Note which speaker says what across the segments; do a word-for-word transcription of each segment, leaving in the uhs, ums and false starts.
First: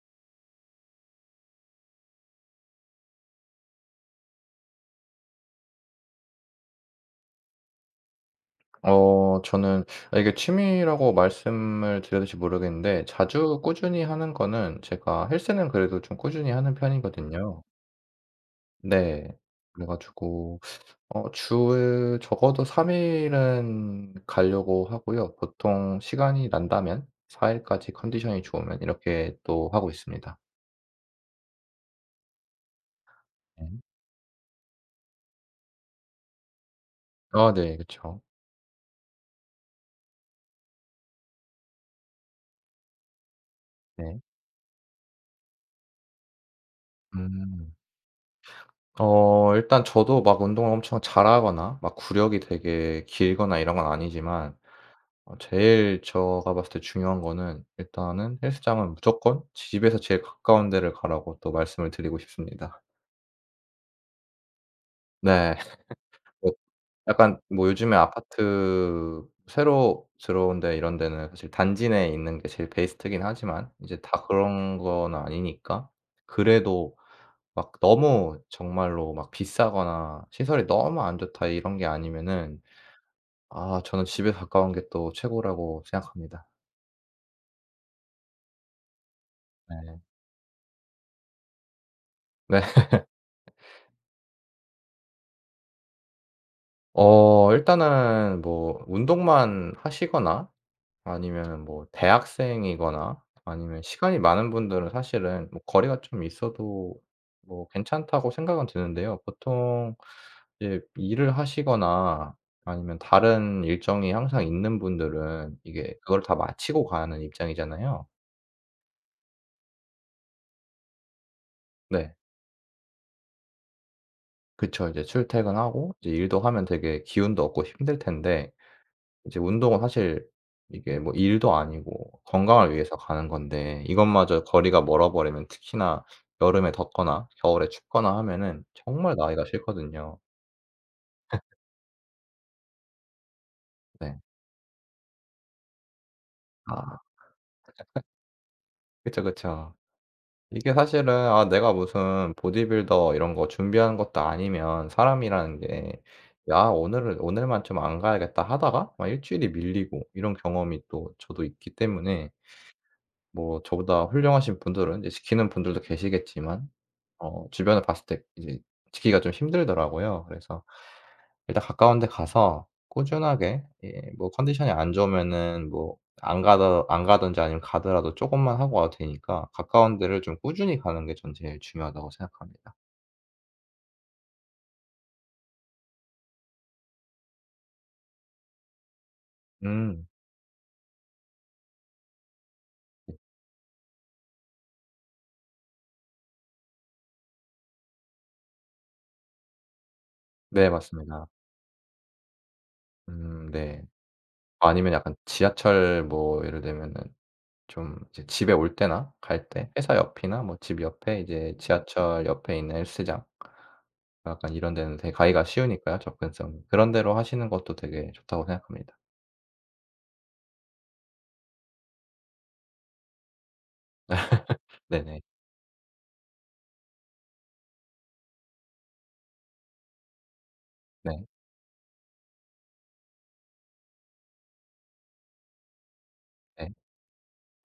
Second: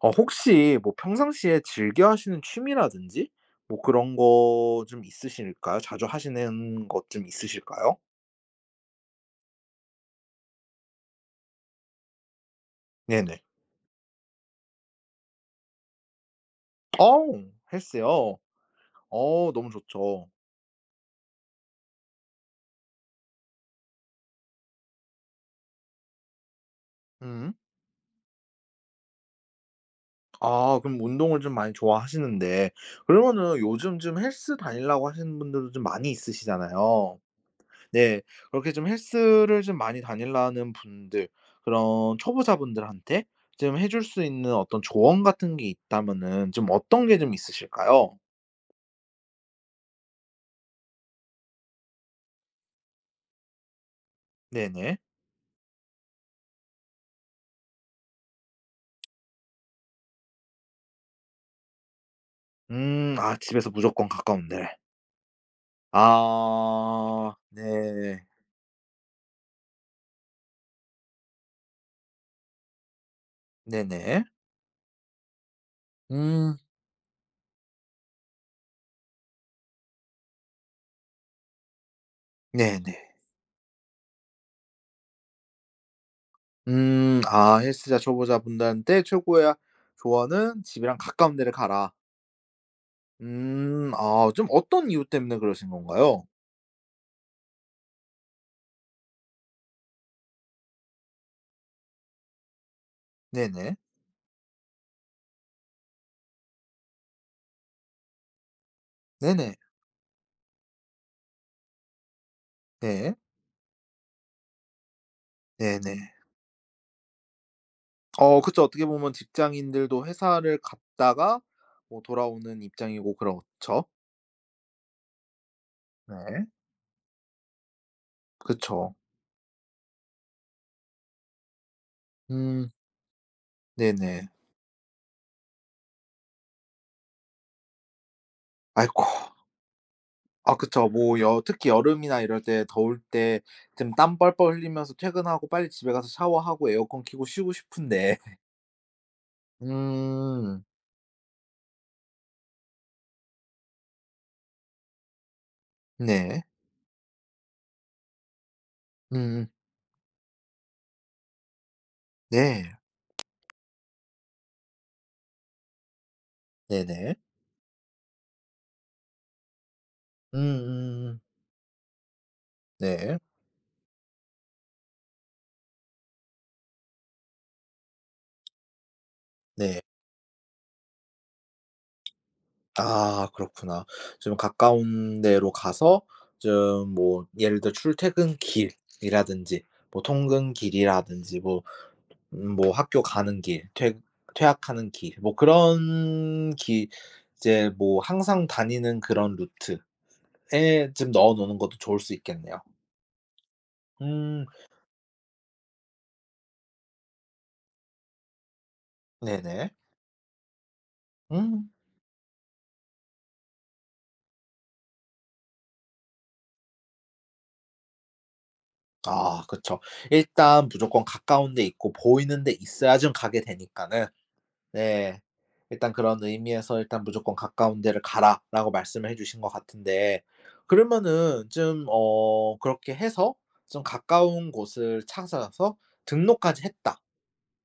Speaker 1: 어 혹시 뭐 평상시에 즐겨 하시는 취미라든지 뭐 그런 거 좀 있으실까요? 자주 하시는 것 좀 있으실까요?
Speaker 2: 어 저는 아 이게 취미라고 말씀을 드려야 될지 모르겠는데,
Speaker 1: 네네.
Speaker 2: 자주 꾸준히 하는 거는 제가 헬스는 그래도 좀 꾸준히 하는
Speaker 1: 어
Speaker 2: 편이거든요.
Speaker 1: 헬스요?
Speaker 2: 네.
Speaker 1: 어 너무
Speaker 2: 그래
Speaker 1: 좋죠.
Speaker 2: 가지고 어 주에 적어도 삼 일 일은 가려고 하고요. 보통 시간이 난다면
Speaker 1: 음.
Speaker 2: 사 일 일까지 컨디션이 좋으면 이렇게 또 하고 있습니다.
Speaker 1: 아 그럼 운동을 좀 많이 좋아하시는데 그러면은
Speaker 2: 네.
Speaker 1: 요즘 좀 헬스 다니려고 하시는 분들도 좀 많이 있으시잖아요.
Speaker 2: 아 네. 그쵸.
Speaker 1: 네. 그렇게 좀 헬스를 좀 많이 다니려는 분들 그런 초보자분들한테 좀 해줄
Speaker 2: 네.
Speaker 1: 수 있는 어떤 조언 같은 게 있다면은 좀 어떤 게 좀
Speaker 2: 음.
Speaker 1: 있으실까요?
Speaker 2: 어 일단 저도 막 운동을 엄청 잘하거나 막 구력이 되게 길거나 이런 건 아니지만,
Speaker 1: 네네.
Speaker 2: 어 제일 제가 봤을 때 중요한 거는, 일단은 헬스장은 무조건 집에서 제일 가까운 데를 가라고 또 말씀을 드리고 싶습니다.
Speaker 1: 음 아 집에서 무조건 가까운데.
Speaker 2: 네. 뭐
Speaker 1: 아
Speaker 2: 약간 뭐 요즘에
Speaker 1: 네.
Speaker 2: 아파트 새로 들어온 데 이런 데는 사실 단지 내에 있는 게 제일 베스트긴 하지만 이제
Speaker 1: 네네.
Speaker 2: 다 그런 건 아니니까,
Speaker 1: 음
Speaker 2: 그래도 막 너무 정말로 막 비싸거나 시설이 너무 안 좋다 이런 게 아니면은
Speaker 1: 네네.
Speaker 2: 아 저는 집에 가까운 게 또 최고라고 생각합니다.
Speaker 1: 음 아 헬스장 초보자분들한테 최고의
Speaker 2: 네.
Speaker 1: 조언은 "집이랑 가까운 데를 가라."
Speaker 2: 네.
Speaker 1: 음 아 좀 어떤 이유 때문에 그러신 건가요?
Speaker 2: 어 일단은 뭐 운동만 하시거나 아니면 뭐 대학생이거나
Speaker 1: 네네.
Speaker 2: 아니면 시간이 많은 분들은 사실은 뭐 거리가 좀 있어도 뭐 괜찮다고 생각은 드는데요.
Speaker 1: 네네.
Speaker 2: 보통 이제 일을 하시거나 아니면
Speaker 1: 네.
Speaker 2: 다른 일정이 항상 있는 분들은 이게
Speaker 1: 네네.
Speaker 2: 그걸 다 마치고 가는 입장이잖아요.
Speaker 1: 어 그쵸. 어떻게 보면 직장인들도 회사를 갔다가 뭐
Speaker 2: 네.
Speaker 1: 돌아오는 입장이고 그렇죠.
Speaker 2: 그쵸. 이제 출퇴근하고 이제 일도
Speaker 1: 네.
Speaker 2: 하면 되게 기운도 없고 힘들 텐데,
Speaker 1: 그쵸.
Speaker 2: 이제 운동은 사실 이게 뭐 일도 아니고
Speaker 1: 음
Speaker 2: 건강을 위해서 가는 건데
Speaker 1: 네네.
Speaker 2: 이것마저 거리가 멀어 버리면, 특히나 여름에 덥거나 겨울에 춥거나 하면은
Speaker 1: 아이고
Speaker 2: 정말 나기가 싫거든요.
Speaker 1: 아 그쵸. 뭐 여 특히 여름이나 이럴 때 더울 때 좀 땀
Speaker 2: 네.
Speaker 1: 뻘뻘 흘리면서 퇴근하고 빨리 집에 가서 샤워하고
Speaker 2: 아.
Speaker 1: 에어컨 켜고 쉬고 싶은데
Speaker 2: 그쵸, 그쵸.
Speaker 1: 음.
Speaker 2: 이게 사실은, 아 내가 무슨 보디빌더 이런 거 준비한 것도 아니면, 사람이라는 게
Speaker 1: 네.
Speaker 2: '야 오늘은 오늘만 좀 안 가야겠다.' 하다가 막 일
Speaker 1: 음음.
Speaker 2: 주일이 밀리고 이런 경험이 또 저도 있기 때문에,
Speaker 1: 네.
Speaker 2: 뭐 저보다 훌륭하신 분들은 이제 지키는 분들도 계시겠지만
Speaker 1: 네네.
Speaker 2: 어 주변을 봤을 때 이제 지키기가 좀 힘들더라고요. 그래서
Speaker 1: 음음음.
Speaker 2: 일단 가까운 데 가서
Speaker 1: 네.
Speaker 2: 꾸준하게, 예 뭐 컨디션이 안 좋으면은 뭐 안 가더 안 가든지 아니면 가더라도 쪼금만 하고 와도 되니까
Speaker 1: 네.
Speaker 2: 가까운 데를 좀 꾸준히 가는 게 전 제일 중요하다고 생각합니다.
Speaker 1: 아 그렇구나. 좀 가까운 데로 가서 좀 뭐 예를 들어 출퇴근 길이라든지 뭐
Speaker 2: 음.
Speaker 1: 통근 길이라든지 뭐 음 뭐 학교 가는 길, 퇴 퇴학하는 길 뭐 그런 길 이제 뭐 항상 다니는 그런 루트에
Speaker 2: 네
Speaker 1: 좀
Speaker 2: 맞습니다.
Speaker 1: 넣어 놓는 것도 좋을 수 있겠네요.
Speaker 2: 음 네.
Speaker 1: 음
Speaker 2: 아니면 약간 지하철, 뭐 예를 들면은 좀 이제 집에 올 때나 갈 때
Speaker 1: 네네.
Speaker 2: 회사 옆이나 뭐 집 옆에 이제
Speaker 1: 음.
Speaker 2: 지하철 옆에 있는 헬스장, 약간 이런 데는 되게 가기가 쉬우니까요, 접근성이. 그런 데로 하시는 것도 되게 좋다고 생각합니다.
Speaker 1: 아 그쵸. 일단 무조건 가까운 데 있고 보이는 데 있어야 좀 가게 되니까는 네
Speaker 2: 네네.
Speaker 1: 일단 그런 의미에서 일단 "무조건 가까운 데를 가라."라고 말씀을 해 주신 것 같은데
Speaker 2: 네.
Speaker 1: 그러면은 좀 어 그렇게 해서 좀 가까운 곳을 찾아서 등록까지
Speaker 2: 네.
Speaker 1: 했다.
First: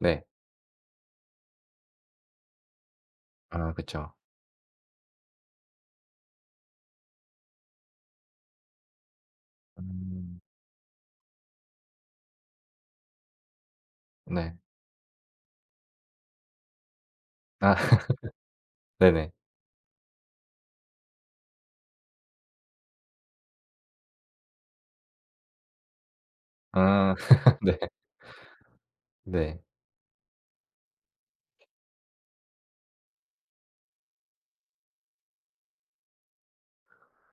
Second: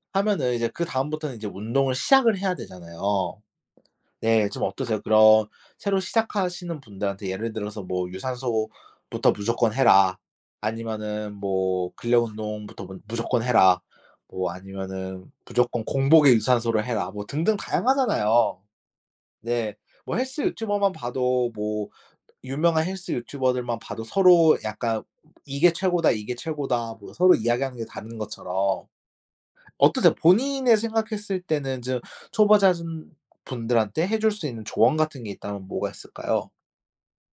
Speaker 2: 네.
Speaker 1: 하면은 이제 그다음부터는 이제 운동을 시작을 해야 되잖아요.
Speaker 2: 아 그쵸.
Speaker 1: 네. 좀 어떠세요? 그런 새로 시작하시는 분들한테 예를 들어서 뭐 "유산소부터 무조건 해라."
Speaker 2: 음.
Speaker 1: 아니면은 뭐 "근력 운동부터 무 무조건 해라." 뭐
Speaker 2: 네.
Speaker 1: 아니면은 "무조건 공복에 유산소를 해라." 뭐 등등
Speaker 2: 아
Speaker 1: 다양하잖아요.
Speaker 2: 네네.
Speaker 1: 네. 뭐 헬스 유튜버만 봐도 뭐 유명한 헬스 유튜버들만 봐도 서로 약간 "이게 최고다. 이게 최고다." 뭐
Speaker 2: 아
Speaker 1: 서로
Speaker 2: 네.
Speaker 1: 이야기하는 게 다른 것처럼
Speaker 2: 네.
Speaker 1: 어떠세요? 본인의 생각했을 때는 좀 초보자분 분들한테 해줄 수 있는 조언 같은 게 있다면 뭐가 있을까요?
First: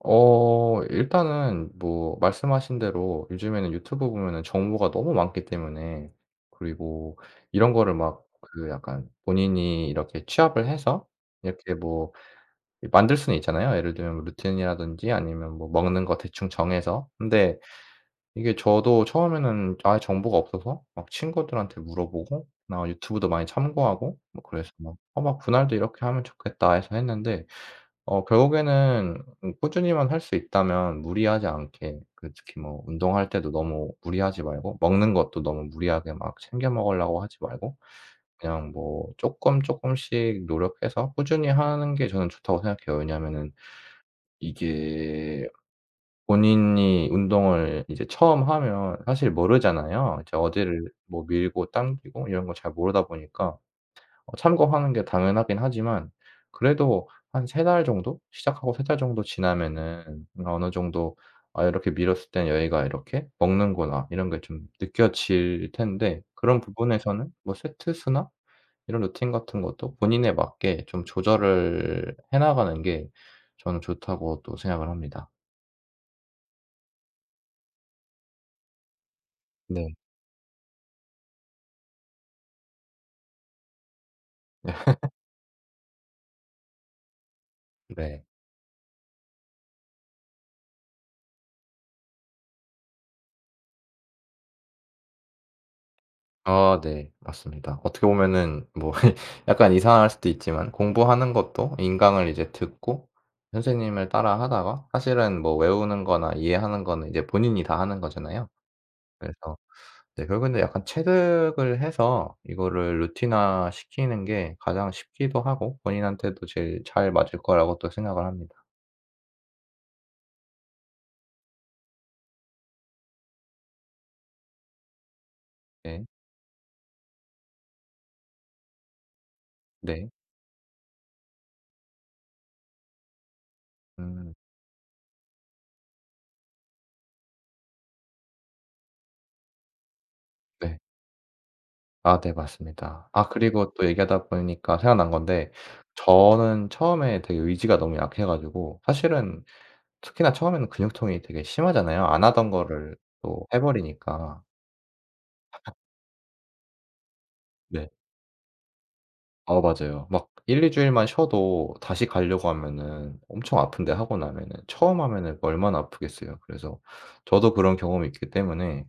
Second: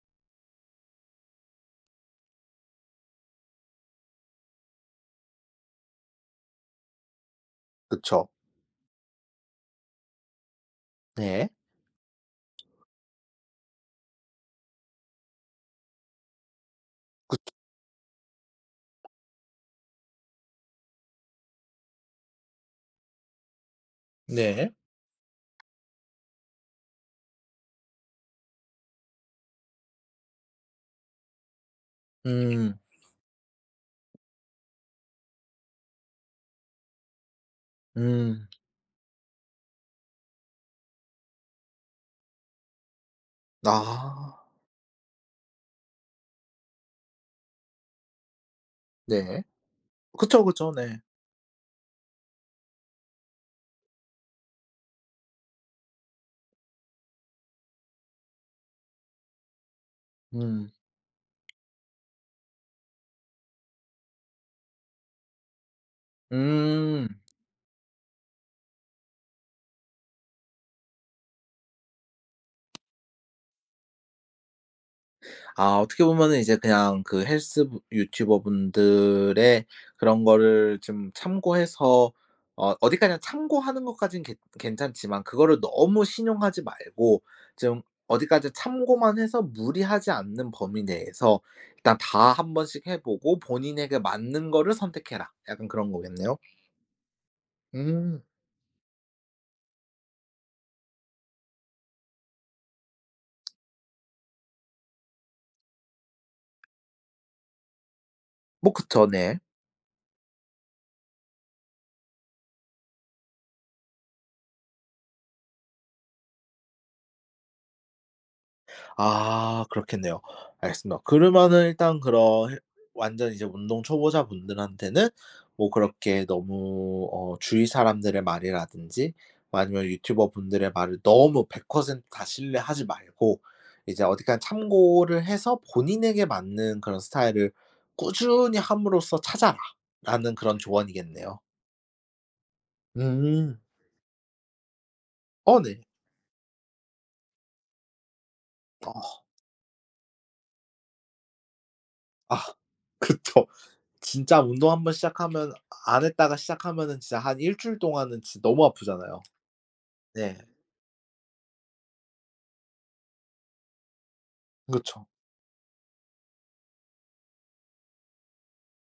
Speaker 2: 어 일단은 뭐 말씀하신 대로 요즘에는 유튜브 보면은 정보가 너무 많기 때문에, 그리고 이런 거를 막
Speaker 1: 그쵸.
Speaker 2: 그 약간 본인이 이렇게 취합을 해서
Speaker 1: 네.
Speaker 2: 이렇게 뭐 만들 수는 있잖아요. 예를 들면 뭐 루틴이라든지 아니면 뭐 먹는 거 대충 정해서. 근데 이게 저도 처음에는 아예 정보가 없어서 막 친구들한테 물어보고 나 유튜브도 많이 참고하고 뭐
Speaker 1: 네.
Speaker 2: 그래서 막 '어 막 분할도 이렇게 하면 좋겠다.' 해서 했는데, 어 결국에는 음 꾸준히만 할 수 있다면 무리하지 않게, 그 특히
Speaker 1: 음.
Speaker 2: 뭐 운동할 때도 너무 무리하지 말고 먹는 것도 너무 무리하게 막 챙겨 먹으려고 하지 말고
Speaker 1: 음.
Speaker 2: 그냥 뭐 쪼끔 쪼끔씩 노력해서 꾸준히 하는 게 저는 좋다고 생각해요. 왜냐하면은
Speaker 1: 아.
Speaker 2: 이게, 본인이 운동을 이제 처음 하면 사실
Speaker 1: 네.
Speaker 2: 모르잖아요. 이제
Speaker 1: 그쵸, 그쵸.
Speaker 2: 어디를
Speaker 1: 네.
Speaker 2: 뭐 밀고 당기고 이런 걸 잘 모르다 보니까 어 참고하는 게 당연하긴 하지만, 그래도 한 석 달 정도? 시작하고 석 달 정도 지나면은 뭔가
Speaker 1: 음.
Speaker 2: 어느 정도 '아 이렇게 밀었을 땐 여기가 이렇게 먹는구나.' 이런 게 좀 느껴질 텐데, 그런
Speaker 1: 음.
Speaker 2: 부분에서는 뭐 세트 수나 이런 루틴 같은 것도 본인에 맞게 좀 조절을 해 나가는 게 저는 좋다고 또 생각을 합니다.
Speaker 1: 아 어떻게 보면은 이제 그냥 그 헬스 브 유튜버분들의
Speaker 2: 네.
Speaker 1: 그런 거를 좀 참고해서 어 어디까지나 참고하는 것까진 괜 괜찮지만 그거를 너무 신용하지 말고 좀
Speaker 2: 네.
Speaker 1: 어디까지 참고만 해서 무리하지 않는 범위 내에서 일단 다 한 번씩 해 보고 본인에게 맞는 거를 선택해라. 약간 그런 거겠네요.
Speaker 2: 아 네. 맞습니다. 어떻게
Speaker 1: 음.
Speaker 2: 보면은 뭐 약간 이상할 수도 있지만, 공부하는 것도 인강을 이제 듣고 선생님을 따라 하다가 사실은 뭐 외우는 거나 이해하는 거는 이제 본인이 다 하는 거잖아요.
Speaker 1: 뭐 그쵸.
Speaker 2: 그래서
Speaker 1: 네.
Speaker 2: 네 결국에는 약간 체득을 해서 이거를 루틴화 시키는 게 가장 쉽기도 하고 본인한테도 제일 잘 맞을 거라고 또 생각을 합니다.
Speaker 1: 아 그렇겠네요. 알겠습니다. 그러면은 일단 그런 헬 완전 이제 운동 초보자분들한테는 뭐
Speaker 2: 네.
Speaker 1: 그렇게 너무 어 주위 사람들의 말이라든지 아니면
Speaker 2: 네.
Speaker 1: 유튜버분들의 말을 너무 백 퍼센트 다 신뢰하지 말고 이제
Speaker 2: 음.
Speaker 1: 어디까지 참고를 해서 본인에게 맞는 그런 스타일을 꾸준히 함으로써 찾아라라는 그런
Speaker 2: 네.
Speaker 1: 조언이겠네요.
Speaker 2: 아 네 맞습니다. 아
Speaker 1: 음.
Speaker 2: 그리고 또 얘기하다 보니까 생각난 건데,
Speaker 1: 어 네.
Speaker 2: 저는 처음에 되게 의지가 너무 약해 가지고
Speaker 1: 어
Speaker 2: 사실은, 특히나 처음에는 근육통이 되게 심하잖아요, 안
Speaker 1: 아
Speaker 2: 하던 거를
Speaker 1: 그쵸.
Speaker 2: 또 해
Speaker 1: 진짜
Speaker 2: 버리니까.
Speaker 1: 운동 한 번 시작하면 안 했다가 시작하면은 진짜 한 일주일
Speaker 2: 네.
Speaker 1: 동안은 진짜 너무 아프잖아요.
Speaker 2: 어 맞아요. 막
Speaker 1: 네.
Speaker 2: 일 이 주일만 쉬어도 다시 가려고 하면은 엄청 아픈데, 하고 나면은 처음
Speaker 1: 그쵸.
Speaker 2: 하면은 얼마나 아프겠어요. 그래서 저도 그런 경험이 있기 때문에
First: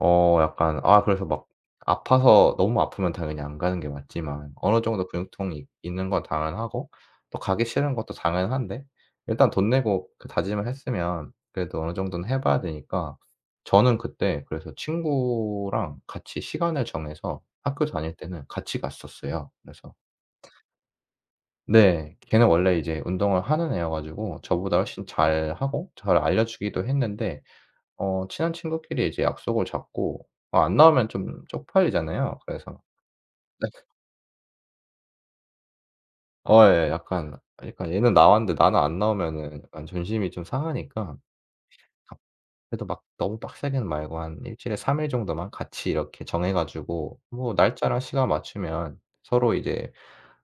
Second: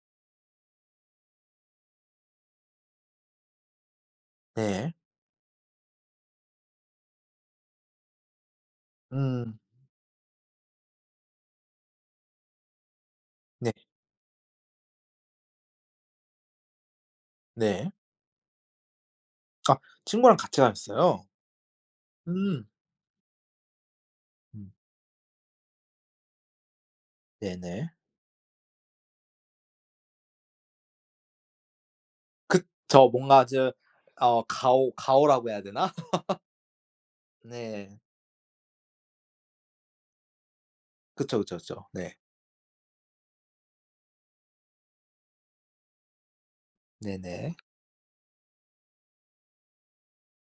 Speaker 2: 어 약간, 아 그래서 막 아파서 너무 아프면 당연히 안 가는 게 맞지만, 어느
Speaker 1: 네.
Speaker 2: 정도 근육통이 있는 건 당연하고 또 가기 싫은 것도 당연한데, 일단
Speaker 1: 음.
Speaker 2: 돈 내고 그 다짐을 했으면 그래도 어느 정도는 해 봐야 되니까
Speaker 1: 네.
Speaker 2: 저는 그때 그래서 친구랑 같이 시간을 정해서 학교
Speaker 1: 네.
Speaker 2: 다닐 때는 같이 갔었어요.
Speaker 1: 아
Speaker 2: 그래서
Speaker 1: 친구랑 같이 가셨어요?
Speaker 2: 네. 걔는
Speaker 1: 음.
Speaker 2: 원래 이제 운동을 하는 애여 가지고
Speaker 1: 음.
Speaker 2: 저보다 훨씬 잘하고 잘 알려 주기도 했는데,
Speaker 1: 네네.
Speaker 2: 어 친한 친구끼리 이제 약속을 잡고 어 안 나오면 좀 쪽팔리잖아요. 그래서
Speaker 1: 그쵸. 뭔가
Speaker 2: 네.
Speaker 1: 저 어 가오 가오라고 해야 되나?
Speaker 2: 어 예 약간 그러니까
Speaker 1: 네.
Speaker 2: 얘는 나왔는데 나는 안 나오면은 약간 존심이 좀 상하니까,
Speaker 1: 그쵸, 그쵸, 그쵸. 네.
Speaker 2: 갑 그래도 막 너무 빡세게는 말고 한 일주일에 삼 일 정도만 같이 이렇게 정해 가지고 뭐
Speaker 1: 네네.
Speaker 2: 날짜랑 시간 맞추면 서로 이제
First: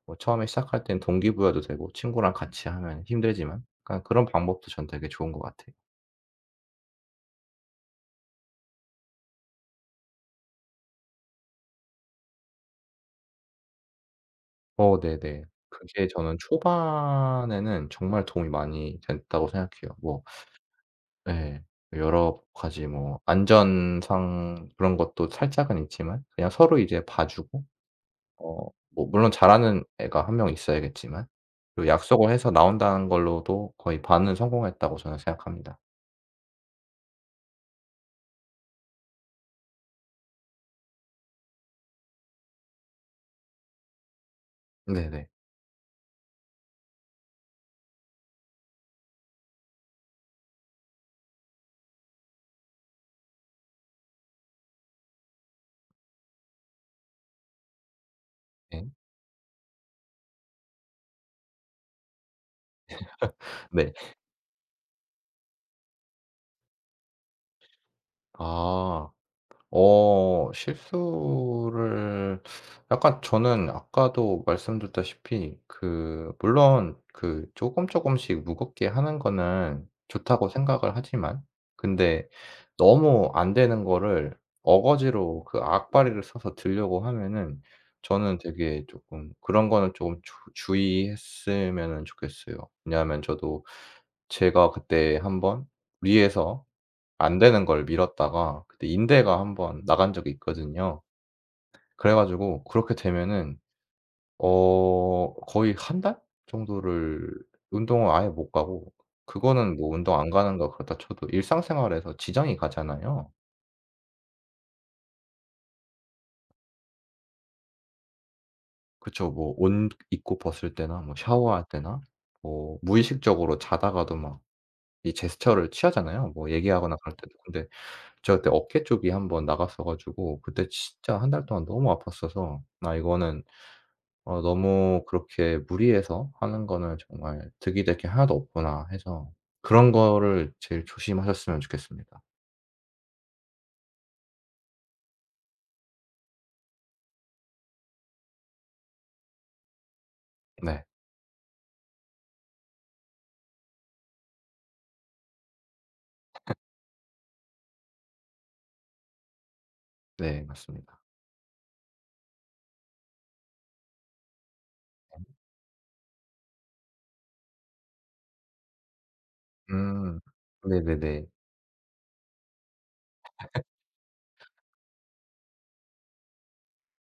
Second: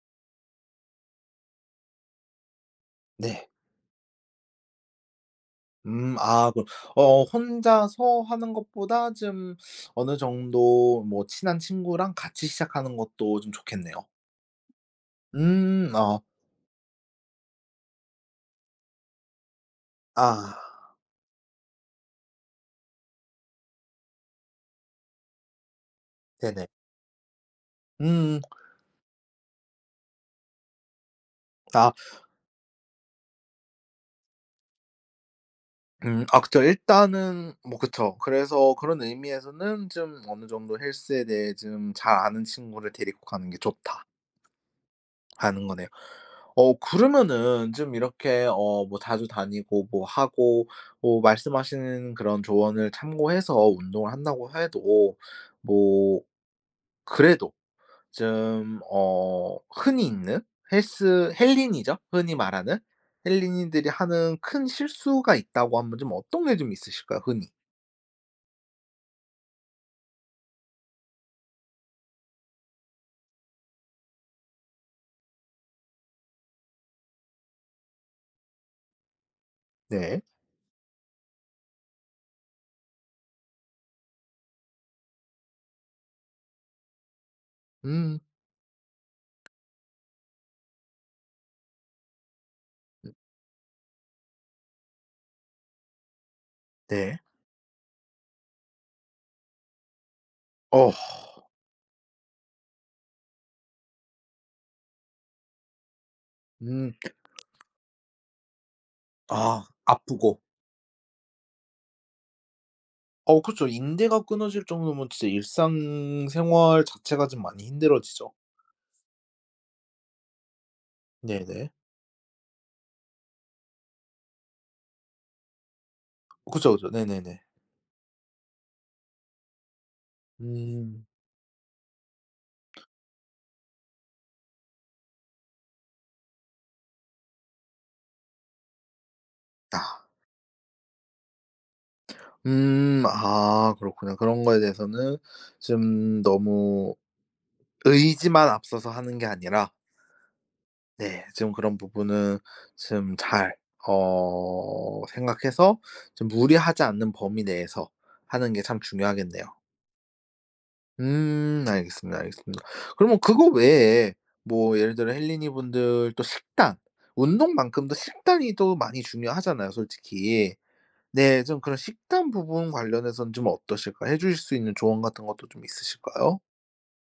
Speaker 2: 뭐 처음에 시작할 땐 동기부여도 되고 친구랑 같이 하면
Speaker 1: 네.
Speaker 2: 힘들지만 약간 그런 방법도 전 되게 좋은 것 같아요.
Speaker 1: 음 아 그 어 혼자서 하는 것보다 좀 어느 정도 뭐 친한 친구랑 같이 시작하는 것도 좀 좋겠네요.
Speaker 2: 어 네네.
Speaker 1: 음.
Speaker 2: 그게
Speaker 1: 아.
Speaker 2: 저는 초반에는 정말 도움이 많이 됐다고 생각해요. 뭐
Speaker 1: 아
Speaker 2: 예. 여러 가지 뭐 안전상 그런 것도 살짝은 있지만 그냥
Speaker 1: 네네.
Speaker 2: 서로 이제 봐 주고
Speaker 1: 음.
Speaker 2: 어 뭐 물론 잘하는 애가 한 명 있어야겠지만, 그
Speaker 1: 아
Speaker 2: 약속을 해서 나온다는 걸로도 거의 반은 성공했다고 저는 생각합니다.
Speaker 1: 음 아 그쵸. 일단은 뭐 그쵸. 그래서 그런 의미에서는 좀 어느 정도 헬스에 대해 좀 잘 아는 친구를 데리고 가는 게 좋다라는
Speaker 2: 네네.
Speaker 1: 거네요. 어 그러면은 좀 이렇게 어 뭐 자주 다니고 뭐 하고 뭐 말씀하시는 그런 조언을 참고해서 운동을 한다고 해도 뭐 그래도 좀
Speaker 2: 예.
Speaker 1: 어 흔히 있는 헬스 헬린이죠. 흔히 말하는 헬린이들이
Speaker 2: 네.
Speaker 1: 하는 큰 실수가 있다고 하면 좀 어떤 게 좀 있으실까요? 흔히.
Speaker 2: 아. 어 실수를, 약간 저는 아까도 말씀드렸다시피 그 물론 그 조금 조금씩 무겁게 하는 거는
Speaker 1: 네.
Speaker 2: 좋다고 생각을 하지만, 근데 너무 안 되는 거를 어거지로 그 악바리를 써서 들려고 하면은
Speaker 1: 음
Speaker 2: 저는 되게 조금 그런 거는 조금 주 주의했으면은 좋겠어요. 왜냐하면 저도, 제가 그때 한번 위에서
Speaker 1: 네.
Speaker 2: 안 되는 걸 미뤘다가 그때 인대가 한번 나간 적이
Speaker 1: 어
Speaker 2: 있거든요. 그래 가지고 그렇게 되면은 어 거의 한 달
Speaker 1: 음
Speaker 2: 정도를 운동을 아예 못 가고,
Speaker 1: 아
Speaker 2: 그거는 뭐 운동 안
Speaker 1: 아프고.
Speaker 2: 가는 거 그렇다 쳐도 일상생활에서 지장이 가잖아요.
Speaker 1: 어 그렇죠 인대가 끊어질 정도면 진짜 일상생활 자체가 좀 많이 힘들어지죠.
Speaker 2: 그쵸. 뭐 옷 입고 벗을 때나 뭐 샤워할
Speaker 1: 네네.
Speaker 2: 때나 뭐 무의식적으로 자다가도 막 이 제스처를 취하잖아요, 뭐
Speaker 1: 그쵸, 그쵸.
Speaker 2: 얘기하거나 그럴 때도.
Speaker 1: 네네네.
Speaker 2: 근데 저 그때 어깨 쪽이 한번 나갔어 가지고 그때
Speaker 1: 음.
Speaker 2: 진짜 한 달 동안 너무 아팠어서 '나 이거는 어 너무 그렇게 무리해서 하는 거는 정말 '득이 될 게 하나도 없구나.' 해서 그런
Speaker 1: 아.
Speaker 2: 거를 제일 조심하셨으면 좋겠습니다.
Speaker 1: 음 아 그렇구나. 그런 거에 대해서는 좀 너무 의지만 앞서서 하는 게 아니라
Speaker 2: 네.
Speaker 1: 네. 지금 그런 부분은 좀 잘 어 생각해서 좀 무리하지 않는 범위 내에서 하는 게 참 중요하겠네요.
Speaker 2: 네 맞습니다.
Speaker 1: 음 알겠습니다, 알겠습니다. 그러면 그거 외에 뭐 예를 들어 헬린이 분들 또 식단, 운동만큼도 식단이 또 많이 중요하잖아요,
Speaker 2: 음.
Speaker 1: 솔직히.
Speaker 2: 네네네.
Speaker 1: 네. 좀 그런 식단 부분 관련해서는 좀 어떠실까요? 해 주실 수 있는 조언 같은 것도 좀 있으실까요?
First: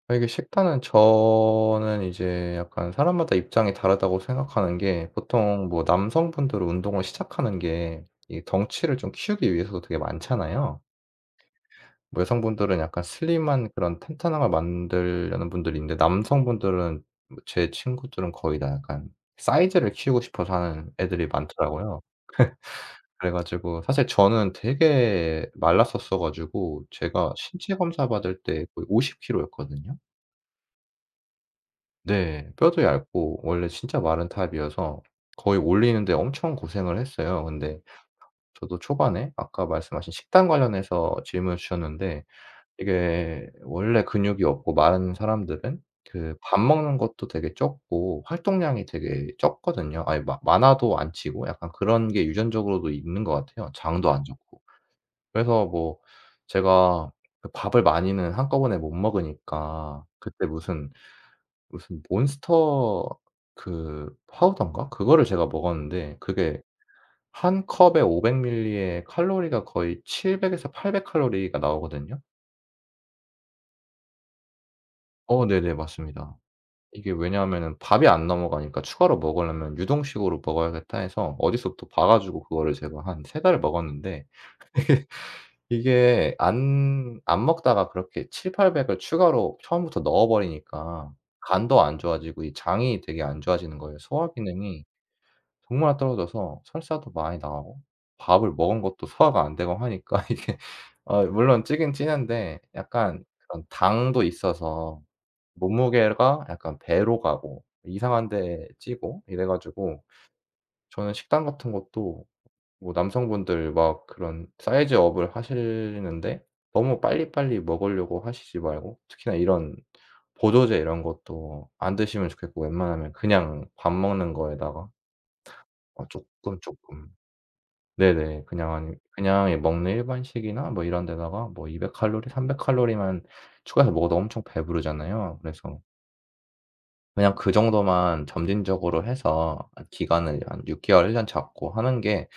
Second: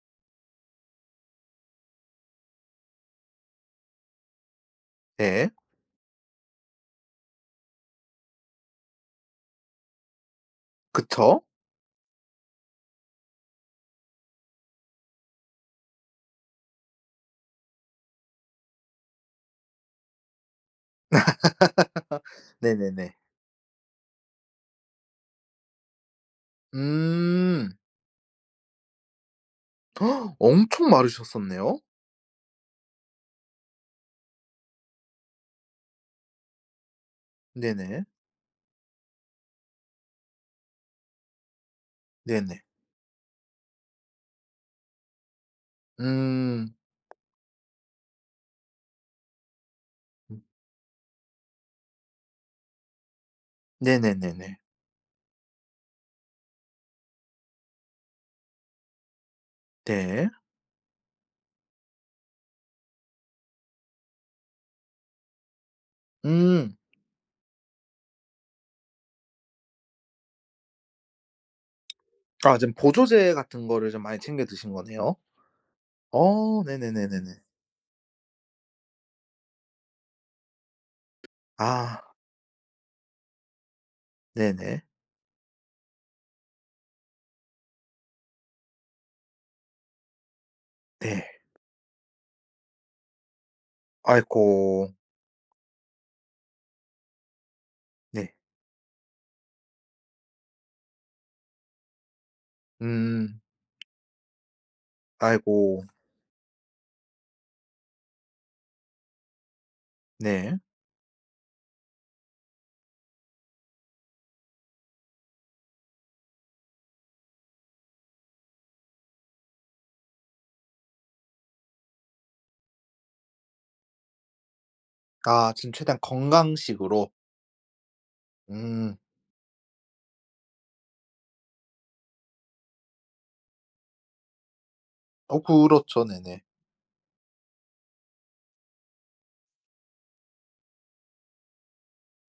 Speaker 2: 아 이게 식단은 저는 이제 약간 사람마다 입장이 다르다고 생각하는 게,
Speaker 1: 네.
Speaker 2: 보통 뭐 남성분들은 운동을 시작하는 게 이 덩치를 좀 키우기 위해서도 되게 많잖아요.
Speaker 1: 그쵸?
Speaker 2: 뭐 여성분들은 약간 슬림한 그런 탄탄함을 만들려는 분들이 있는데, 남성분들은 뭐 제 친구들은 거의 다 약간 사이즈를 키우고 싶어서 하는 애들이 많더라고요.
Speaker 1: 네네네.
Speaker 2: 그래 가지고 사실 저는 되게 말랐었어 가지고, 제가
Speaker 1: 음.
Speaker 2: 신체 검사 받을 때 거의 오십 킬로였거든요.
Speaker 1: 헉, 엄청 마르셨었네요.
Speaker 2: 네. 뼈도 얇고 원래 진짜 마른 타입이어서 거의 올리는데 엄청 고생을 했어요. 근데
Speaker 1: 네네.
Speaker 2: 저도 초반에 아까 말씀하신 식단 관련해서 질문을 주셨는데,
Speaker 1: 네네.
Speaker 2: 이게 원래 근육이 없고 마른 사람들은 그 밥
Speaker 1: 음.
Speaker 2: 먹는 것도 되게 적고 활동량이 되게 적거든요. 아니 마
Speaker 1: 음.
Speaker 2: 많아도 안 치고 약간 그런 게 유전적으로도 있는 것 같아요. 장도 안
Speaker 1: 네네네네.
Speaker 2: 좋고. 그래서 뭐 제가 그 밥을 많이는 한꺼번에 못 먹으니까
Speaker 1: 네.
Speaker 2: 그때 무슨, 무슨 몬스터 그 파우더인가 그거를 제가 먹었는데, 그게
Speaker 1: 음.
Speaker 2: 한 컵에 오백 밀리에 칼로리가 거의 칠백 에서 팔백 칼로리가 나오거든요.
Speaker 1: 아 지금 보조제 같은 거를 좀 많이 챙겨 드신 거네요.
Speaker 2: 어 네네. 맞습니다.
Speaker 1: 어
Speaker 2: 이게
Speaker 1: 네네네네네.
Speaker 2: 왜냐하면은 밥이 안 넘어가니까 추가로 먹으려면 "유동식으로 먹어야겠다." 해서 어디서부터
Speaker 1: 아
Speaker 2: 봐 가지고 그거를 제가 한 석 달을 먹었는데,
Speaker 1: 네네.
Speaker 2: 이게 안 안 먹다가 그렇게 칠팔백팔 공 공을 추가로 처음부터 넣어 버리니까
Speaker 1: 네.
Speaker 2: 간도 안 좋아지고 이 장이 되게 안 좋아지는 거예요. 소화 기능이
Speaker 1: 아이고.
Speaker 2: 정말 떨어져서 설사도 많이 나오고
Speaker 1: 네.
Speaker 2: 밥을 먹은 것도 소화가 안 되고 하니까 이게, 아 물론 찌긴 찌는데 약간
Speaker 1: 음.
Speaker 2: 그런 당도 있어서
Speaker 1: 아이고.
Speaker 2: 몸무게가 약간 배로 가고 이상한 데 찌고 이래 가지고,
Speaker 1: 네.
Speaker 2: 저는 식단 같은 것도 뭐 남성분들 막 그런 사이즈 업을 하시는데 너무 빨리빨리 먹으려고 하시지 말고, 특히나 이런 보조제 이런 것도 안 드시면 좋겠고 웬만하면 그냥 밥 먹는 거에다가
Speaker 1: 아 지금 최대한
Speaker 2: 어 쪼끔, 쪼끔.
Speaker 1: 건강식으로.
Speaker 2: 네네. 그냥 아니
Speaker 1: 음.
Speaker 2: 그냥 먹는 일반식이나 뭐 이런 데다가 뭐 이백 칼로리, 삼백 칼로리만 추가해서 먹어도 엄청 배부르잖아요.
Speaker 1: 어
Speaker 2: 그래서
Speaker 1: 그렇죠. 네네.
Speaker 2: 그냥 그 정도만 점진적으로 해서 기간을 한 육 개월, 일 년 잡고 하는 게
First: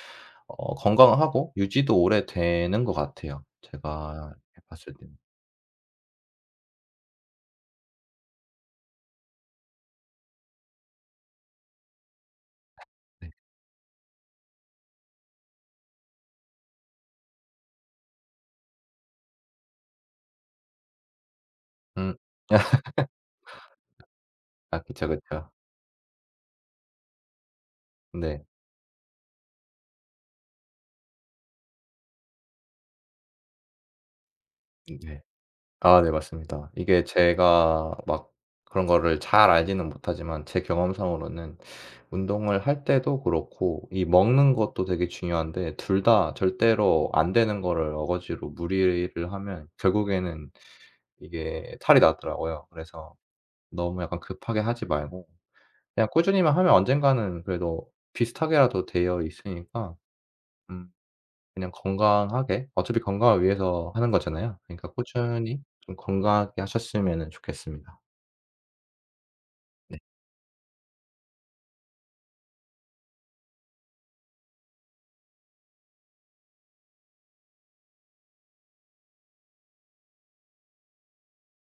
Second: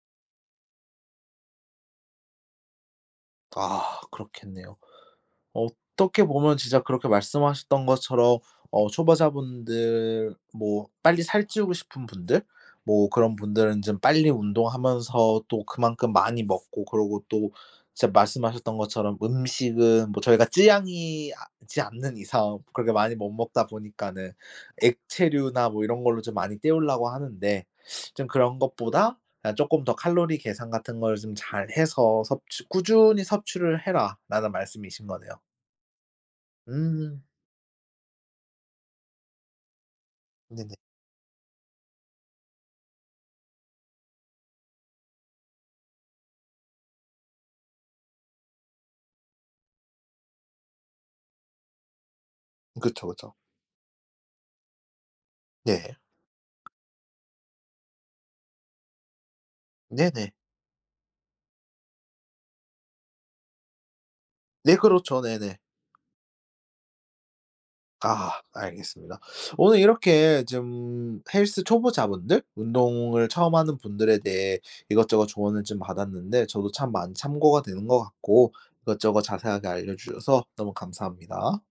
Speaker 2: 어 건강하고 유지도 오래되는 것 같아요.
Speaker 1: 아
Speaker 2: 제가 해
Speaker 1: 그렇겠네요.
Speaker 2: 봤을 때는.
Speaker 1: 어떻게 보면 진짜 그렇게 말씀하셨던 것처럼 어 초보자분들 뭐 빨리 살찌우고 싶은 분들 뭐
Speaker 2: 네.
Speaker 1: 그런 분들은 좀 빨리 운동하면서 또 그만큼 많이 먹고 그러고 또 진짜 말씀하셨던 것처럼 음식은 뭐 저희가 찌양이 아 지
Speaker 2: 음.
Speaker 1: 않는 이상 그렇게 많이 못 먹다 보니까는
Speaker 2: 아 그쵸, 그쵸.
Speaker 1: 액체류나 뭐 이런 걸로 좀 많이 때우려고 하는데 좀
Speaker 2: 네.
Speaker 1: 그런 것보다 그냥 쪼끔 더 칼로리 계산 같은 걸 좀 잘해서 섭취 "꾸준히 섭취를 해라."라는 말씀이신
Speaker 2: 네.
Speaker 1: 거네요.
Speaker 2: 아 네 맞습니다. 이게
Speaker 1: 음.
Speaker 2: 제가 막 그런 거를 잘 알지는 못하지만, 제
Speaker 1: 네네.
Speaker 2: 경험상으로는 운동을 할 때도 그렇고 이 먹는 것도 되게 중요한데, 둘 다 절대로 안 되는 거를 어거지로 무리를 하면 결국에는 이게 탈이 나더라고요.
Speaker 1: 그쵸,
Speaker 2: 그래서
Speaker 1: 그쵸.
Speaker 2: 너무 약간 급하게 하지 말고
Speaker 1: 네.
Speaker 2: 그냥 꾸준히만 하면 언젠가는 그래도 비슷하게라도 되어 있으니까,
Speaker 1: 네네.
Speaker 2: 음 그냥 건강하게, 어차피 건강을 위해서 하는 거잖아요.
Speaker 1: 네
Speaker 2: 그러니까
Speaker 1: 그렇죠. 네네.
Speaker 2: 꾸준히 좀 건강하게 하셨으면은 좋겠습니다. 네.
Speaker 1: 아 알겠습니다. 오늘 이렇게 좀 헬스 초보자분들, 운동을 처음 하는 분들에 대해 이것저것 조언을 좀 받았는데 저도 참 많이 참고가 되는 것 같고 이것저것 자세하게 알려 주셔서 너무 감사합니다.